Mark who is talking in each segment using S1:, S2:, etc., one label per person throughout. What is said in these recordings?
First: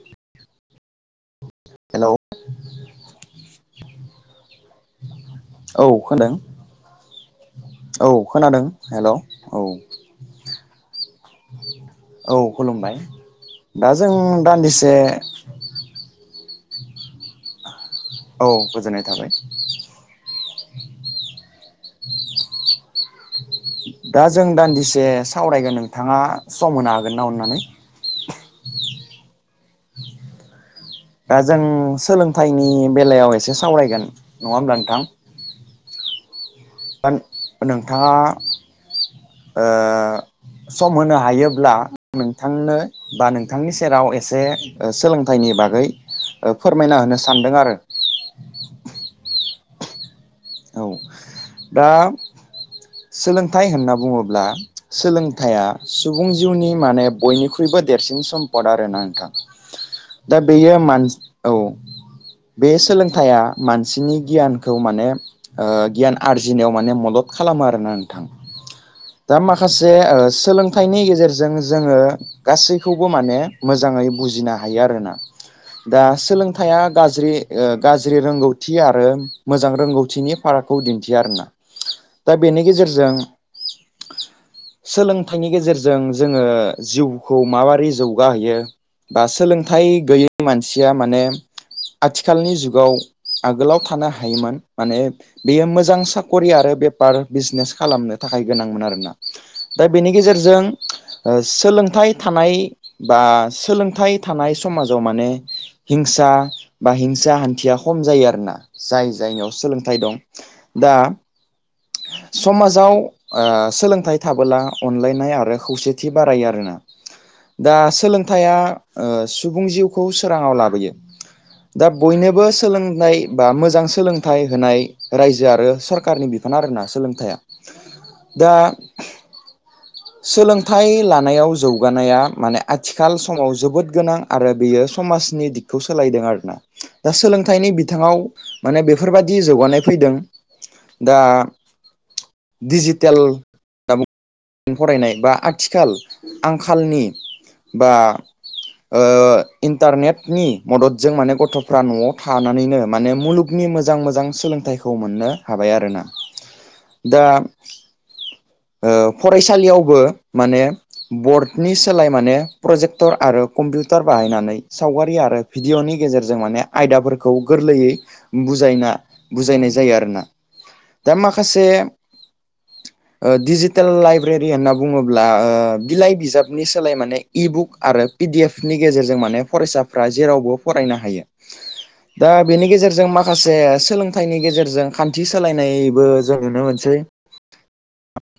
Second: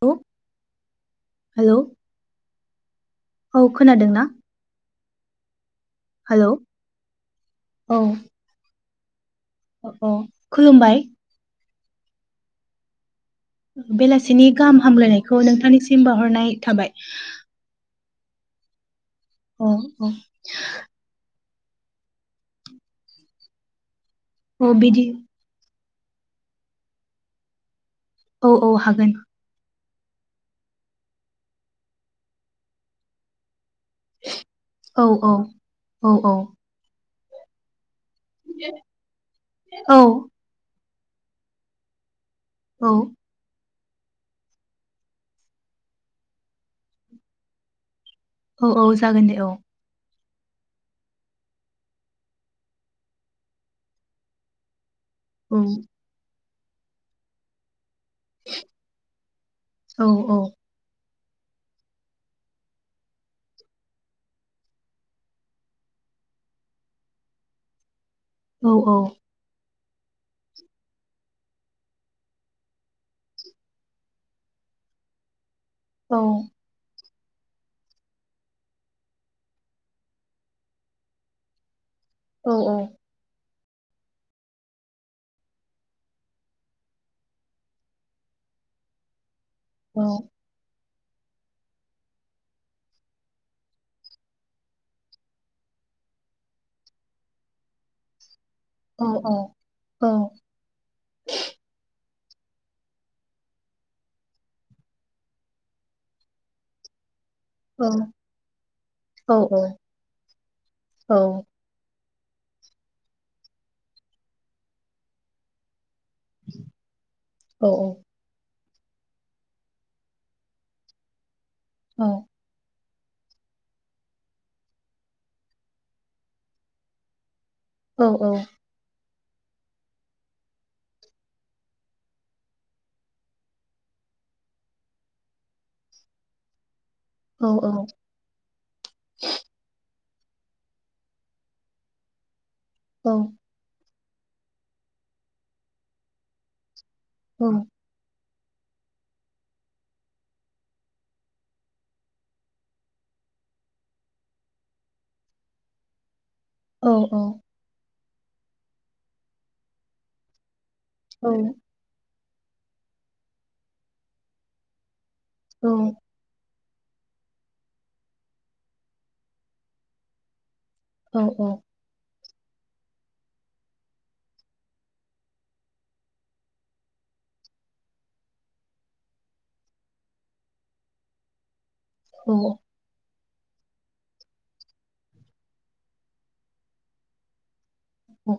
S1: Hello hello
S2: [inaudible]
S1: औ खोनादों ना?
S2: औ खो [unintelligible] दों।
S1: हेलौ
S2: औ खोनादों हेलौ‌।
S1: औ खुलुमबाय।
S2: औ खुलुमबाय। दा जों
S1: बेलासिनि गाहाम
S2: दान्दिसे
S1: हामलायनायखौ नोंथांनिसिम बाहरनाय थाबाय।
S2: औ गोजोननाय थाबाय।
S1: औ औ।
S2: दा जों
S1: औ बिदि
S2: दान्दिसे सावरायगोन नोंथाङा सम होनो हागोन ना अननानै?
S1: औ औ हागोन।
S2: दा जों सोलोंथाइनि बेलायाव एसे सावरायगोन। नङा होमब्ला
S1: औ औ औ औ।
S2: [inaudible] नोंथाङा ओ
S1: औ
S2: सम होनो हायोब्ला नोंथांनो
S1: औ
S2: बा नों बिथांनि सेराव एसे ओ सोलोंथाइनि बागै ओ फोरमायना होनो सानदों आरो।
S1: औ औ जागोन दे औ।
S2: औ दा सोलोंथाइ होनना बुङोब्ला सोलों
S1: औ
S2: थाइया सुबुं जिउनि माने बयनिख्रुइबो देरसिन सम्पद आरोना नोंथां
S1: औ
S2: दा बेयो मानसि औ बे सोलोंथाइया मानसिनि गियानखौ माने ओ गियान आरजिनायाव माने मदद खालामो आरोना नोंथां।
S1: औ औ।
S2: दा माखासे ओ सोलोंथाइनि गेजेरजों जोङो गासैखौबो माने मोजाङै बुजिनो हायो आरोना। दा
S1: औ
S2: सोलों थाइया गाज्रि ओ गाज्रि रोंगौथि आरो मोजां रोंगौथिनि फारागखौ दिन्थिया आरोना। दा
S1: औ
S2: बेनि
S1: औ
S2: गेजेरजों सोलोंथाइनि गेजेरजों जोङो जिउखौ माबोरै जौगाहैयो बा सोलोंथाइ गैयै मानसिया माने आथिखालनि जुगाव आगोलाव थानो हायोमोन माने बेयो मोजां साक'रि आरो बेफार बिजनेस खालामनो थाखाय गोनांमोन आरोना। दा बेनि गेजेरजों ओ सोलोंथाइ थानाय बा सोलोंथाइ थानाय समाजाव माने हिंसा बा हिंसा हान थिया खम जायो आरोना जाय जायगायाव सोलोंथाइ दं। दा समाजाव ओ सोलोंथाइ थाबोला अनलायनाय आरो खौसे थि बारायो आरोना। दा सोलोंथाइया ओ सुबुं जिउखौ सोराङाव लाबोयो। दा बयनोबो सोलोंनाय बा मोजां सोलोंथाइ होनाय रायजो आरो सरकारनि बिफान आरोना सोलोंथाइया। दा सोलोंथाइ लानायाव जौगानाया माने आथिखाल समाव जोबोद गोनां आरो बियो समाजनि दिगखौ सोलायदों आरोना। दा सोलोंथाइनि बिथाङाव माने बेफोरबायदि जौगानाय फैदों दा डिजिटेल फरायनाय बा आथिखाल आंखालनि
S1: औ।
S2: बा ओ इन्टारनेटनि मददजों माने गथ'फ्रा न'आव थानानैनो माने मुलुग नि मोजां मोजां सोलोंथाइखौ मोननो हाबाय आरोना। दा ओ फरायसालियावबो माने बर्डनि सोलाय माने प्रजेक्टर आरो कम्पिउटार बाहायनानै सावगारि आरो भिडिय'नि गेजेरजों माने आयदाफोरखौ गोरलैयै बुजायना बुजायनाय जायो आरोना। दा
S1: औ औ औ
S2: माखासे ओ दिजि टेल लाइब्रेरि होनना बुङोब्ला ओ बिलाइ बिजाबनि सोलाय माने इ बुक आरो पिडि एफ नि गेजेरजों माने फरायसाफ्रा जेरावबो फरायनो हायो। दा
S1: औ
S2: बेनि गेजेरजों मा माखासे सोलोंथाइनि गेजेरजों खान्थि सोलायनायबो जों नुनो मोनसै।
S1: औ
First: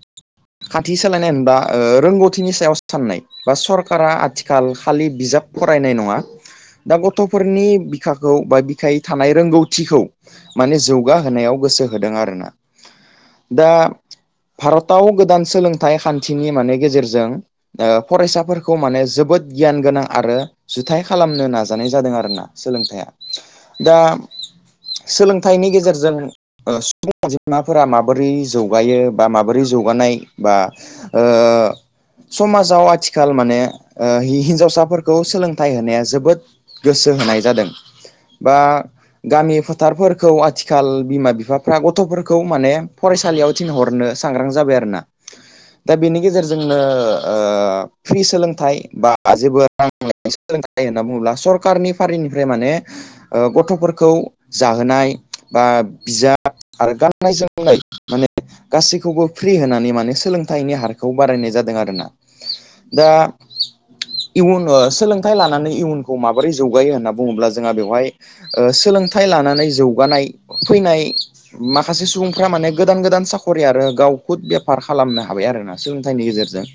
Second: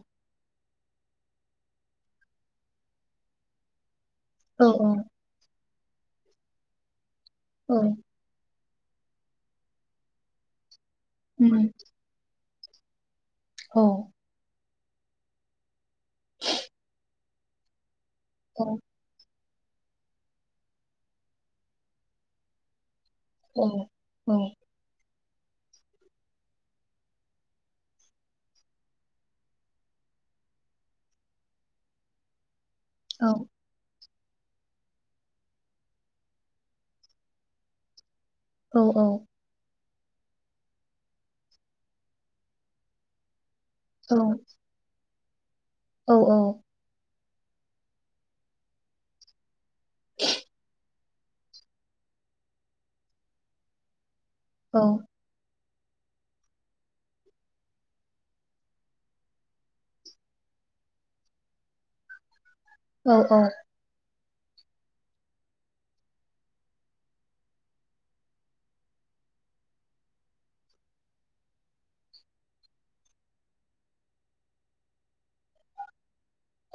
S2: खाथि सालायनाय होनोबा रोंगौथिनि सायाव साननाय बा सरकारा
S1: औ
S2: आथिखाल खालि बिजाब फरायनाय नङा दा गथ'फोरनि
S1: औ
S2: [unintelligible] बा बिखाय थानाय रोंगौथिखौ माने जौगाहोनायाव
S1: उम
S2: गोसो हो होदों आरोना दा
S1: औ
S2: भारताव गोदान सोलोंथाइ खान्थिनि माने गेजेरजों ओ
S1: औ
S2: फरायसाफोरखौ माने जोबोद गियान गोनां आरो जुथाय खालामनो नाजानाय जादों आरोना सोलोंथाइया
S1: औ
S2: दा
S1: औ
S2: सोलोंथाइनि गेजेरजों सुबुं अनजिमाफोरा माबोरै जौगायो। बा माबोरै जौगानाय बा ओ समाजाव
S1: औ
S2: आथिखाल माने ओ हिन्जावसाफोरखौ सोलोंथाइ होनाया जोबोद गोसो होनाय जादों। बा
S1: औ औ
S2: गामि फटारफोरखौ आथिखाल बिमा - बिफाफ्रा गथ'फोरखौ माने फरायसालियाव थिनहरनो सांग्रां जाबाय आरो ना। दा
S1: औ
S2: बेनि गेजेरजोंनो ओ फ्रि सोलोंथाइ बा [unintelligible] होनना बुङोब्ला सरखारनि फारिनिफ्राय माने ओ गथ'फोरखौ जाहोनाय बा बिजाब आरो गाननाय जोमनाय माने [unintelligible] गासैखौबो फ्रि होनानै माने सोलोंथाइनि हारखौ बारायनाय जादों आरोना। दा
S1: औ औ
S2: इयुन ओ सोलोंथाइ लानानै इयुनखौ माबोरै जौगायो होनना बुङोब्ला जोंहा बेवहाय ओ सोलोंथाइ लानानै जौगानाय फैनाय माखासे सुबुंफ्रा माने गोदान गोदान साख [unintelligible] गावखौ बेफार खालामनो हाबाय आरोना सोलोंथाइनि गेजेरजों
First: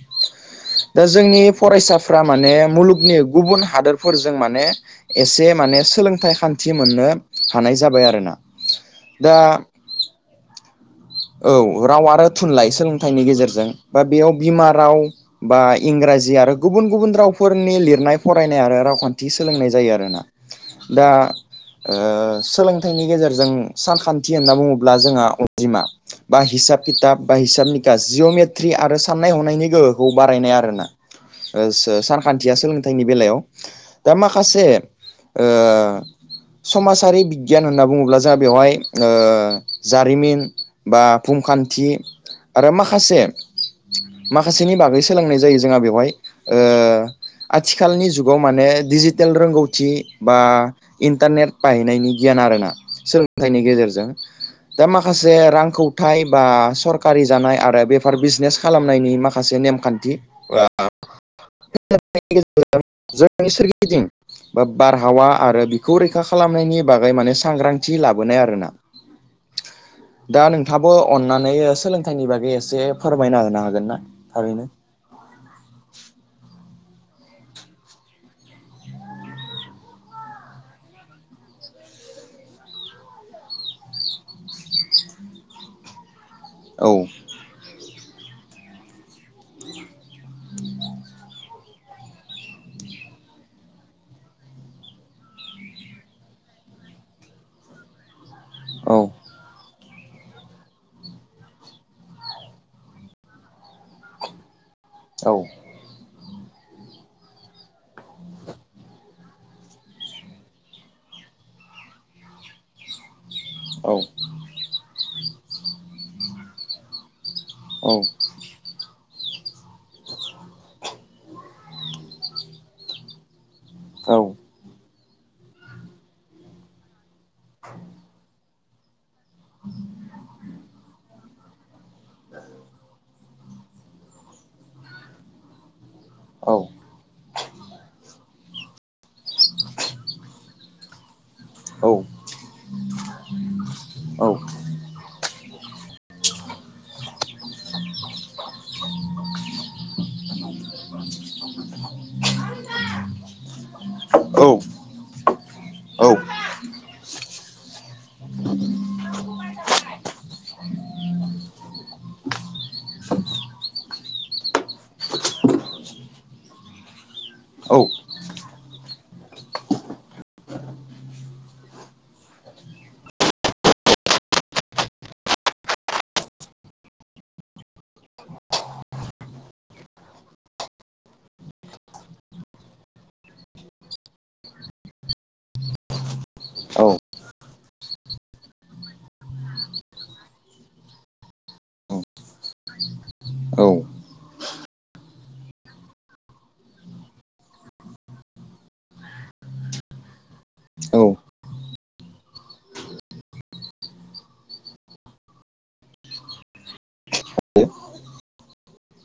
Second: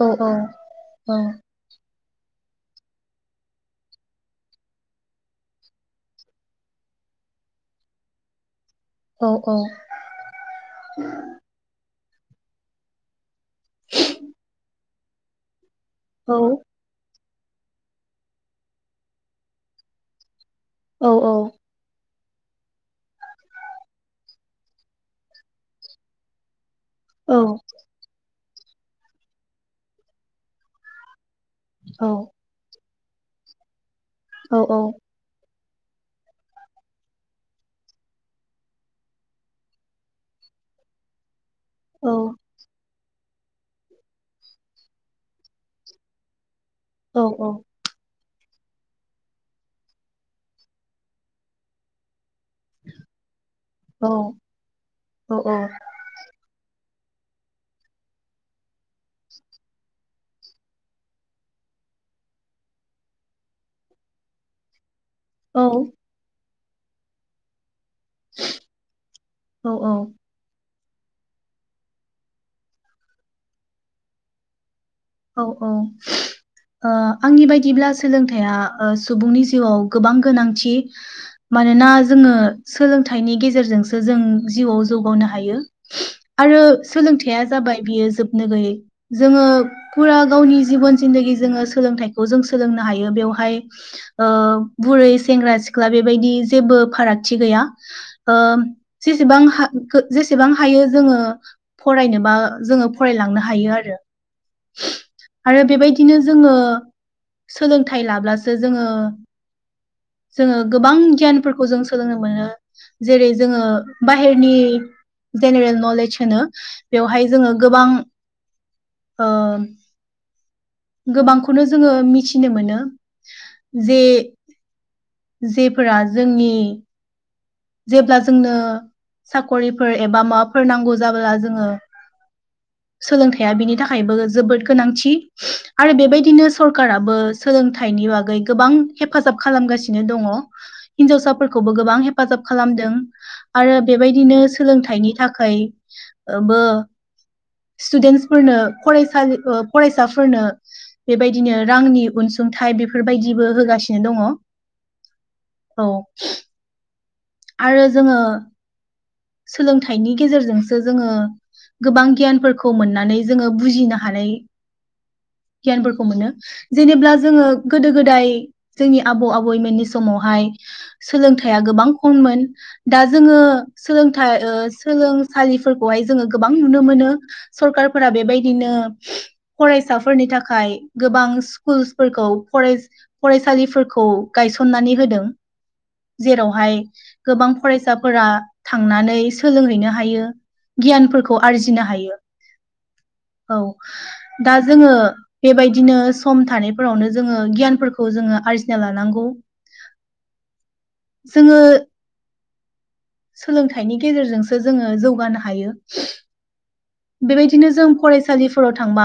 S2: दा जोंनि फरायसाफ्रा माने मुलुगनि गुबुन हादोरफोरजों माने एसे माने सोलोंथाइ खान्थि मोननो हानाय जाबाय आरोना।
S1: औ
S2: दा
S1: -औ।
S2: औ राव आरो थुनलाइ सोलोंथाइनि गेजेरजों बा बेयाव बिमा राव बा इंराजि आरो गुबुन - गुबुन रावफोरनि लिरनाय फरायनाय आरो रावखान्थि सोलोंनाय जायो आरोना। दा ओ सोलोंथाइनि गेजेरजों सानखान्थि होनना बुङोब्ला जोंहा अनजिमा बा हिसाब खिथाब बा
S1: औ
S2: हिसाब निखा जिअ'मेट्रि आरो साननाय हनायनि गोहोखौ बारायनाय आरोना। ओ सानखान्थिया सोलोंथाइनि बेलायाव दा माखासे ओ समाजारि बिगियान होनना बुङोब्ला जों बेवहाय जारिमिन बा फुंखान्थि आरो माखासे माखासेनि बागै सोलोंनाय जायो जोंहा बेवहाय ओ आथिखाल आथिखालनि जुगाव माने डिजिटेल रोंगौथि बा इन्टारनेट बाहैनायनि गियान आरोना। सोलोंथाइनि गेजेरजों दा माखासे रां फौथाइ बा सरकारि जानाय आरो बेफार बिजनेस खालामनायनि माखासे नेमखान्थि। [unintelligible] [unintelligible] गेजेरजों जोंनि सोरगिदिं बा बारहावा आरो बिखौ रैखा खालामनायनि बागै माने सांग्रांथि लाबोनाय आरोना।
S1: औ -औ।
S2: दा नोंथाङाबो अननानै सोलोंथाइनि बागै एसे फोरमायना होनो हागोन ना थारैनो
S1: औ औ ओ आंनि बायदिब्ला सोलोंथाइया सुबुंनि जिउआव गोबां गोनांथि मानोना जोङो सोलोंथाइनि गेजेरजोंसो जों जिउआव जौगानो हायो। आरो
S2: औ
S1: सोलोंथाइया जाबाय बियो जोबनो गैयै जोङो फुरा गावनि जिबन जिन्दगि जोङो सोलोंथाइखौ जों सोलोंनो हायो बेवहाय बुरै सेंग्रा सिख्ला बेबायदि जेबो फारागथि गैया ओ
S2: औ
S1: जेसेबां हा जेसेबां हायो जोङो फरायनोबा जोङो फरायलांनो हायो आरो
S2: औ
S1: आरो बेबायदिनो जोङो सोलोंथाइ लाब्लासो जोङो जोङो गोबां गियानफोरखौ जों सोलोंनो मोनो जेरै जोङो
S2: औ
S1: बाहेरनि जेनेरेल नलेज होनो बेवहाय जोङो गोबां
S2: औ
S1: ओ गोबांखौनो जोङो मिथिनो मोनो जे
S2: औ
S1: जेफोरा जोंनि जेब्ला जोंनो साख'रिफोर एबा माबाफोर नांगौ जाबला जोङो सोलोंथाइया बिनि थाखायबो जोबोद गोनांथि आरो बेबायदि बिदिनो सरकाराबो सोलोंथाइनि बागै गोबां हेफाजाब खालामगासिनो दङ हिन्जावसाफोरखौबो
S2: औ
S1: गोबां हे हेफाजाब खालामदों आरो बेबायदिनो सोलोंथाइनि थाखाय [unintelligible] स्टुदेन्टसफोरनो फरायसालि फरायसाफोरनो बेबायदिनो रांनि अनसुंथाइ बेफोरबायदिबो होगासिनो दङ औ। आरो जोङो सोलोंथाइनि गेजेरजोंसो जोङो गोबां गियानफोरखौ मोननानै जोङो बुजिनो हानाय गियानफोरखौ मोनो जेनेब्ला जोङो
S2: औ
S1: गोदो गोदाय जोंनि आबौ आबैमोननि समावहाय सोलोंथाइया गोबां खममोन दा जोङो सोलोंथाइ ओ सोलोंसालिफोरखौहाय जोङो गोबां नुनो मोनो सरखारफोरा बेबायदिनो फरायसाफोरनि थाखाय गोबां स्कुल्सफोरखौ फराय फरायसालिफोरखौ गायसननानै होदों जेरावहाय गोबां फरायसाफोरा थांनानै सोलोंहैनो हायो गियानफोरखौ आरजिनो हायो औ दा जोङो बेबायदिनो सम थानायफोरावनो जोङो गियानफोरखौ जोङो आरजिना लानांगौ
S2: औ
S1: जोङो सोलोंथाइनि गेजेरजोंसो जोङो जौगानो हायो
S2: औ
S1: बेबायदिनो जों फरायसालिफोराव थांबा